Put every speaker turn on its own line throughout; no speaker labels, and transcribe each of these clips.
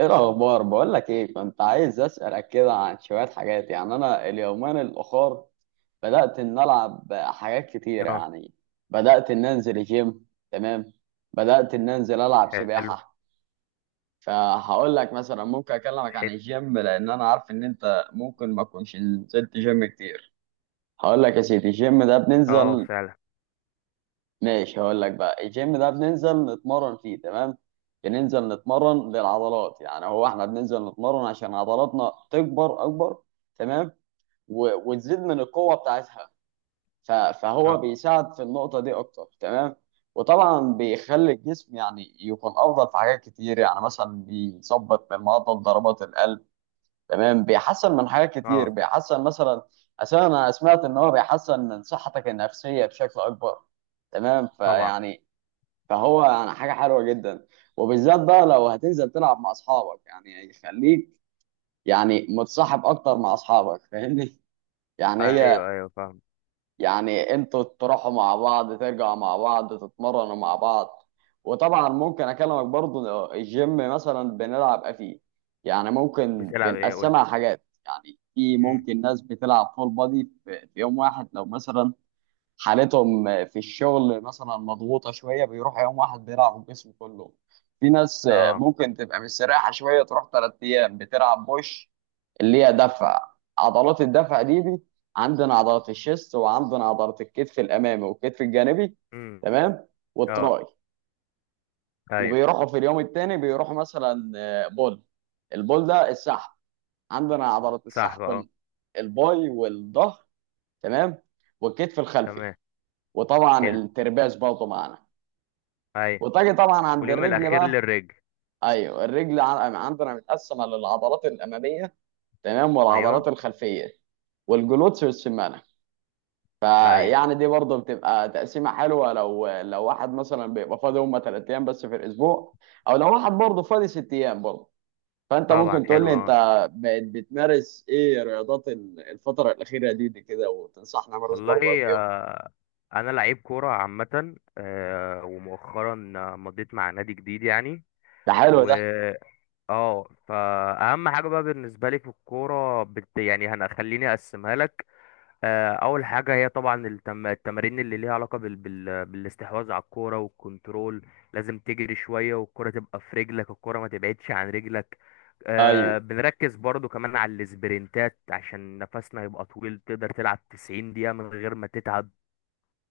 ايه الاخبار؟ بقول لك ايه، كنت عايز اسالك كده عن شويه حاجات. يعني انا اليومين الاخر بدات ان العب حاجات كتيره
اه.
يعني. بدات ان انزل جيم، تمام. بدات ان انزل العب
حلو.
سباحه. فهقول لك مثلا ممكن اكلمك عن
حلو.
الجيم لان انا عارف ان انت ممكن ما كنتش نزلت جيم كتير. هقول لك يا سيدي، الجيم ده
اه
بننزل.
فعلا.
ماشي، هقول لك بقى، الجيم ده بننزل نتمرن فيه، تمام. بننزل نتمرن للعضلات، يعني هو احنا بننزل نتمرن عشان عضلاتنا تكبر اكبر، تمام. و- وتزيد من القوة بتاعتها. ف- فهو
اه.
بيساعد في النقطة دي اكتر، تمام. وطبعا بيخلي الجسم يعني يكون افضل في حاجات كتير، يعني مثلا بيظبط من معدل ضربات القلب، تمام. بيحسن من حاجات كتير،
اه
بيحسن مثلا. اساسا انا سمعت ان هو بيحسن من صحتك النفسية بشكل اكبر، تمام.
طبعا.
فيعني فهو يعني حاجه حلوه جدا. وبالذات بقى لو هتنزل تلعب مع اصحابك، يعني خليك يعني متصاحب اكتر مع اصحابك، فاهمني؟ يعني هي
ايوه ايوه فاهم.
يعني انتوا تروحوا مع بعض، ترجعوا مع بعض، تتمرنوا مع بعض. وطبعا ممكن اكلمك برضو إنه الجيم مثلا بنلعب إيه فيه. يعني ممكن
بتلعب ايه قول لي؟
بنقسمها حاجات، يعني في
امم.
ممكن ناس بتلعب فول بادي في يوم واحد، لو مثلا حالتهم في الشغل مثلا مضغوطه شويه، بيروح يوم واحد بيلعب الجسم كله. في ناس
اه.
ممكن تبقى مستريحه شويه، تروح 3 ايام بتلعب بوش، اللي هي دفع. عضلات الدفع دي عندنا عضلات الشيست، وعندنا عضلات الكتف الامامي والكتف الجانبي،
امم.
تمام.
اه.
والتراي.
ايوه
وبيروحوا في اليوم الثاني بيروحوا مثلا آه، بول. البول ده السحب، عندنا عضلات
صح بقى
السحب
اه.
الباي والظهر، تمام. والكتف الخلفي.
تمام.
وطبعا
حلو.
الترباس برضه معانا.
ايوه،
وتجي طبعا عند
واليوم
الرجل
الاخير
بقى.
للرجل.
ايوه الرجل، عندنا متقسمه للعضلات الاماميه، تمام،
ايوه
والعضلات الخلفيه، والجلوتس والسمانه.
ايوه
فيعني دي برضه بتبقى تقسيمه حلوه لو واحد مثلا بيبقى فاضي هم 3 ايام بس في الاسبوع، او لو واحد برضه فاضي 6 ايام برضه. فانت
طبعا
ممكن تقول
حلو
لي، انت
اه.
بقيت بتمارس ايه رياضات الفتره الاخيره دي كده، وتنصحني امارس برضه ايه
والله،
فيهم.
انا لعيب كوره عامه، ومؤخرا مضيت مع نادي جديد يعني.
ده حلو
و
ده.
اه فاهم حاجه بقى بالنسبه لي في الكوره يعني هنخليني اقسمها لك. اول حاجه هي طبعا التمارين اللي ليها علاقه بالاستحواذ على الكوره والكنترول. لازم تجري شويه والكوره تبقى في رجلك، الكوره ما تبعدش عن رجلك.
ايوه،
بنركز برضو كمان على السبرنتات عشان نفسنا يبقى طويل تقدر تلعب 90 دقيقه من غير ما تتعب.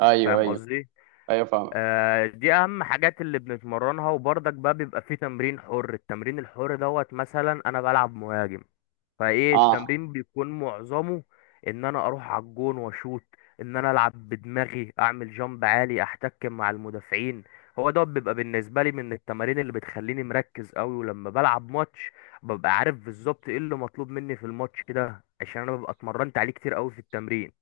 ايوه،
فاهم
ايوه،
قصدي؟
ايوه، فاهمك.
دي اهم حاجات اللي بنتمرنها، وبرضك بقى بيبقى في تمرين حر. التمرين الحر دوت مثلا انا بلعب مهاجم، فايه
اه،
التمرين بيكون معظمه ان انا اروح على الجون واشوط، ان انا العب بدماغي اعمل جامب عالي احتك مع المدافعين. هو ده بيبقى بالنسبه لي من التمارين اللي بتخليني مركز قوي، ولما بلعب ماتش ببقى عارف بالظبط ايه اللي مطلوب مني في الماتش ده عشان انا ببقى اتمرنت عليه كتير قوي في التمرين.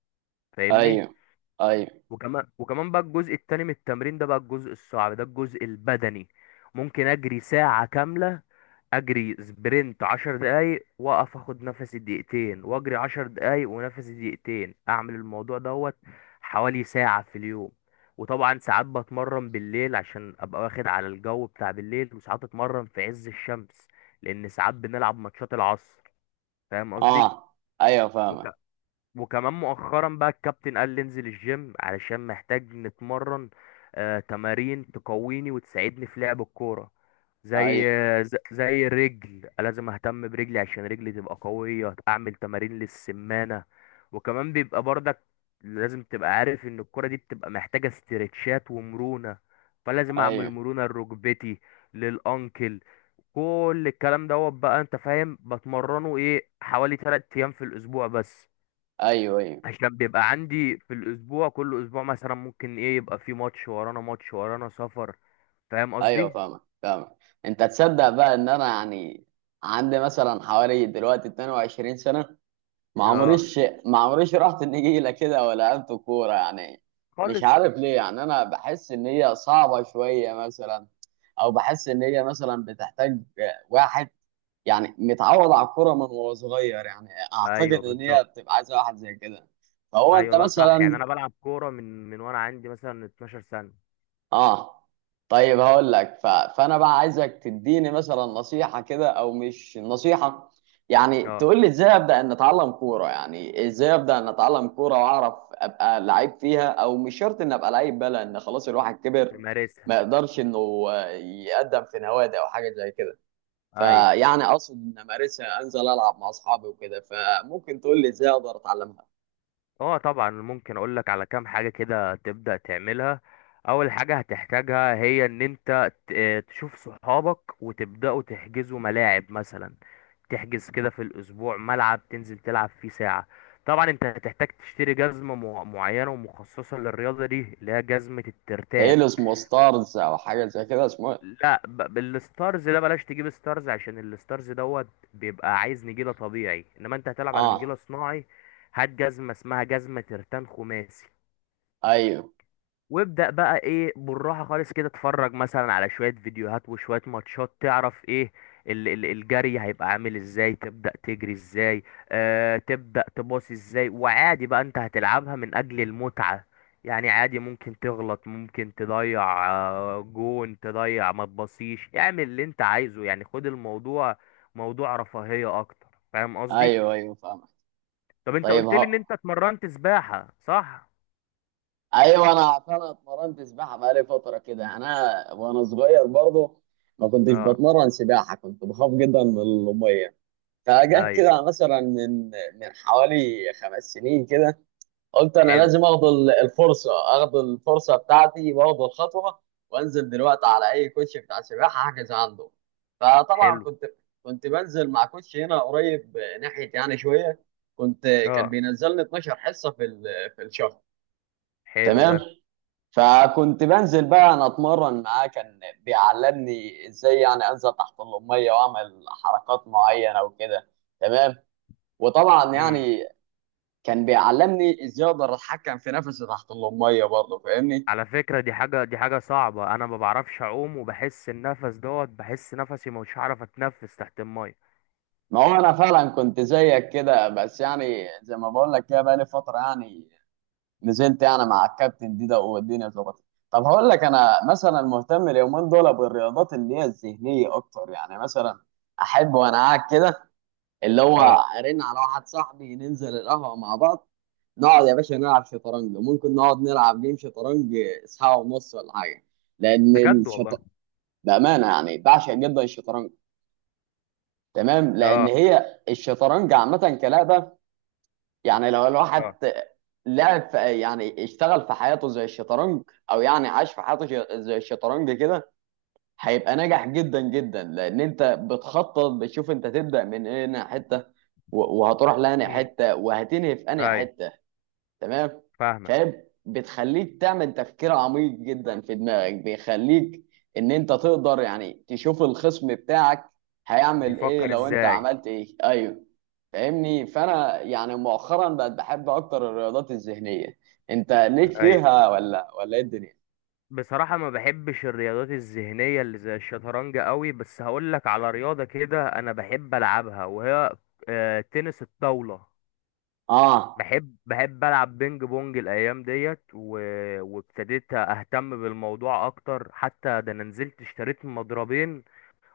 فاهمني؟
ايوه، ايوه،
وكمان بقى الجزء التاني من التمرين ده بقى الجزء الصعب، ده الجزء البدني. ممكن اجري ساعه كامله، اجري سبرنت 10 دقايق، واقف اخد نفسي دقيقتين، واجري 10 دقايق ونفسي دقيقتين، اعمل الموضوع دوت حوالي ساعة في اليوم. وطبعا ساعات بتمرن بالليل عشان ابقى واخد على الجو بتاع بالليل، وساعات اتمرن في عز الشمس لان ساعات بنلعب ماتشات العصر. فاهم قصدي؟
اه، ايوه،
وك...
فاهمك.
وكمان مؤخرا بقى الكابتن قال لي انزل الجيم علشان محتاج نتمرن. تمارين تقويني وتساعدني في لعب الكورة. زي
ايوه،
زي الرجل، لازم اهتم برجلي عشان رجلي تبقى قوية، اعمل تمارين للسمانة. وكمان بيبقى برضك لازم تبقى عارف ان الكرة دي بتبقى محتاجة استرتشات ومرونة، فلازم اعمل
ايوه،
مرونة لركبتي، للانكل. كل الكلام دوت بقى انت فاهم بتمرنه ايه حوالي 3 ايام في الاسبوع بس،
ايوه، ايوه،
عشان بيبقى عندي في الاسبوع كل اسبوع مثلا ممكن ايه يبقى في ماتش ورانا، ماتش ورانا، سفر. فاهم
ايوه،
قصدي؟
فاهمك فاهمك. انت تصدق بقى ان انا يعني عندي مثلا حوالي دلوقتي 22 سنه. ما
اه.
عمريش رحت النجيله كده ولا لعبت كوره يعني. مش
خالص.
عارف ليه، يعني انا بحس ان هي صعبه شويه مثلا، او بحس ان هي مثلا بتحتاج واحد يعني متعود على الكوره من وهو صغير، يعني اعتقد
ايوه
ان هي
بالظبط.
بتبقى عايزه واحد زي كده. فهو انت
ايوه لا صح، يعني
مثلا.
انا بلعب كوره من وانا عندي مثلا 12 سنه.
اه. طيب هقول لك، ف... فانا بقى عايزك تديني مثلا نصيحه كده، او مش نصيحه، يعني
اه.
تقول لي ازاي ابدا ان اتعلم كوره. يعني ازاي ابدا ان اتعلم كوره واعرف ابقى لعيب فيها، او مش شرط ان ابقى لعيب بقى، لان خلاص الواحد كبر،
بمارسها.
ما يقدرش انه يقدم في نوادي او حاجه زي كده.
ايوه.
فيعني اقصد ان امارسها، انزل العب مع اصحابي وكده، فممكن تقول لي ازاي اقدر اتعلمها.
اه طبعا، ممكن اقول لك على كام حاجة كده تبدأ تعملها. اول حاجة هتحتاجها هي ان انت تشوف صحابك وتبدأوا تحجزوا ملاعب مثلا، تحجز كده في الاسبوع ملعب تنزل تلعب فيه ساعة. طبعا انت هتحتاج تشتري جزمة معينة ومخصصة للرياضة دي اللي هي جزمة الترتان.
هيل اسمه ستارز او حاجه زي كده، اسمه إيه؟
لا، بالستارز ده بلاش تجيب ستارز عشان الستارز دوت بيبقى عايز نجيلة طبيعي، انما انت هتلعب على نجيلة
اه.
صناعي. هات جزمة اسمها جزمة ترتان خماسي،
ايوه،
وابدأ بقى ايه بالراحة خالص كده. اتفرج مثلا على شوية فيديوهات وشوية ماتشات تعرف ايه الجري هيبقى عامل ازاي، تبدأ تجري ازاي، تبدأ تباصي ازاي. وعادي بقى انت هتلعبها من اجل المتعة، يعني عادي ممكن تغلط، ممكن تضيع جون، تضيع ما تبصيش، اعمل اللي انت عايزه. يعني خد الموضوع موضوع رفاهية اكتر. فاهم قصدي؟
ايوه، ايوه، فاهم.
طب انت
طيب
قلت لي ان
هو،
انت اتمرنت سباحة صح؟
ايوه انا اتمرنت سباحه بقالي فتره كده، انا وانا صغير برضو ما كنتش
اه.
بتمرن سباحه، كنت بخاف جدا من الميه. فجاه
ايوه.
كده مثلا من حوالي 5 سنين كده قلت انا
حلو.
لازم اخد الفرصه، اخد الفرصه بتاعتي واخد الخطوه، وانزل دلوقتي على اي كوتش بتاع سباحه احجز عنده. فطبعا
حلو.
كنت بنزل مع كوتش هنا قريب ناحيه يعني شويه. كنت كان
اه
بينزلني 12 حصه في في الشهر،
حلو
تمام.
ده.
فكنت بنزل بقى انا اتمرن معاه، كان بيعلمني ازاي يعني انزل تحت الاميه واعمل حركات معينه وكده، تمام. وطبعا
امم.
يعني كان بيعلمني ازاي اقدر اتحكم في نفسي تحت الاميه برضه، فاهمني؟
على فكرة، دي حاجة صعبة، انا ما بعرفش اعوم وبحس النفس دوت، بحس نفسي مش هعرف اتنفس تحت المية.
ما هو انا فعلا كنت زيك كده، بس يعني زي ما بقول لك كده بقالي فتره يعني، نزلت يعني مع الكابتن دي ده والدنيا ظبطت. طب هقول لك، انا مثلا مهتم اليومين دول بالرياضات اللي هي الذهنيه اكتر، يعني مثلا احب وانا قاعد كده، اللي هو
اه
ارن على واحد صاحبي ننزل القهوه مع بعض، نقعد يا باشا نلعب شطرنج. ممكن نقعد نلعب جيم شطرنج ساعه ونص ولا حاجه. لان
بجد والله.
الشط، بامانه يعني بعشق جدا الشطرنج، تمام. لان
اه.
هي الشطرنج عامه كلعبه، يعني لو
اه.
الواحد لعب في، يعني اشتغل في حياته زي الشطرنج، او يعني عاش في حياته زي الشطرنج كده، هيبقى ناجح جدا جدا. لان انت بتخطط، بتشوف انت تبدا من هنا حته، و- وهتروح لانهي
امم.
حته، وهتنهي في انهي
ايوه
حته، تمام.
فاهمك.
فاهم، بتخليك تعمل تفكير عميق جدا في دماغك، بيخليك ان انت تقدر يعني تشوف الخصم بتاعك هيعمل ايه
بيفكر
لو انت
ازاي.
عملت ايه. ايوه، فاهمني؟ فانا يعني مؤخرا بقت بحب اكتر الرياضات الذهنيه. انت ليك
ايوه
فيها ولا ايه الدنيا؟
بصراحة ما بحبش الرياضات الذهنية اللي زي الشطرنج قوي، بس هقول لك على رياضة كده انا بحب العبها، وهي تنس الطاولة.
اه،
بحب العب بينج بونج الايام ديت وابتديت اهتم بالموضوع اكتر، حتى ده انا نزلت اشتريت مضربين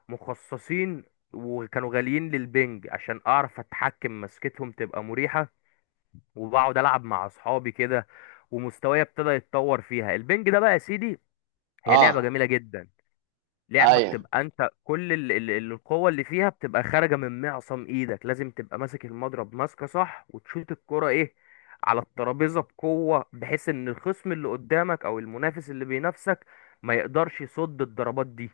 مخصصين، وكانوا غاليين للبنج عشان اعرف اتحكم، مسكتهم تبقى مريحة، وبقعد العب مع اصحابي كده ومستواي ابتدى يتطور فيها. البنج ده بقى يا سيدي هي لعبة
اه،
جميلة جدا. لعبة
ايوه،
بتبقى انت كل القوة اللي فيها بتبقى خارجة من معصم ايدك، لازم تبقى ماسك المضرب ماسكة صح وتشوط الكرة ايه على الترابيزة بقوة، بحيث ان الخصم اللي قدامك او المنافس اللي بينافسك ما يقدرش يصد الضربات دي.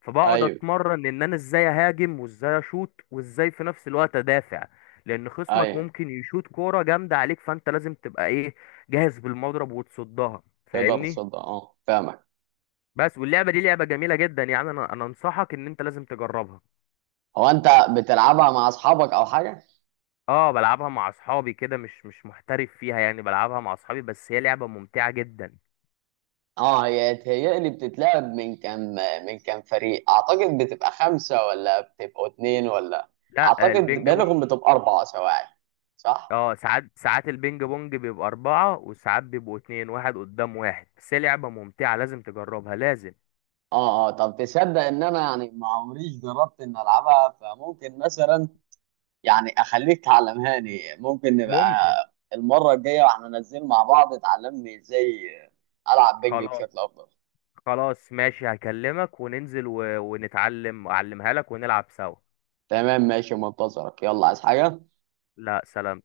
فبقعد
ايوه،
اتمرن ان انا ازاي اهاجم وازاي اشوط وازاي في نفس الوقت ادافع، لان خصمك
ايوه،
ممكن يشوط كورة جامدة عليك، فانت لازم تبقى ايه جاهز بالمضرب وتصدها.
تقدر
فاهمني؟
تصدق. اه فاهمك.
بس واللعبه دي لعبه جميله جدا، يعني انا انصحك ان انت لازم تجربها.
هو انت بتلعبها مع اصحابك او حاجه؟
اه بلعبها مع اصحابي كده، مش محترف فيها، يعني بلعبها مع اصحابي بس، هي لعبه ممتعه جدا.
اه، هي تهيألي بتتلعب من كام، من كام فريق، اعتقد بتبقى خمسه، ولا بتبقوا اتنين، ولا
لا
اعتقد
البينج
بينهم
بونج.
بتبقى اربعه سواعي، صح؟
اه ساعات ساعات البينج بونج بيبقى اربعه، وساعات بيبقوا اتنين، واحد قدام واحد، بس هي لعبه ممتعه، لازم تجربها لازم.
اه، اه. طب تصدق ان انا يعني ما عمريش جربت ان العبها؟ فممكن مثلا يعني اخليك تعلمهاني، ممكن نبقى
ممكن.
المره الجايه واحنا نازلين مع بعض تعلمني ازاي العب بنج
خلاص.
بشكل افضل.
خلاص ماشي، هكلمك وننزل ونتعلم اعلمها لك ونلعب سوا.
تمام، ماشي، منتظرك، يلا، عايز حاجه؟
لا سلام.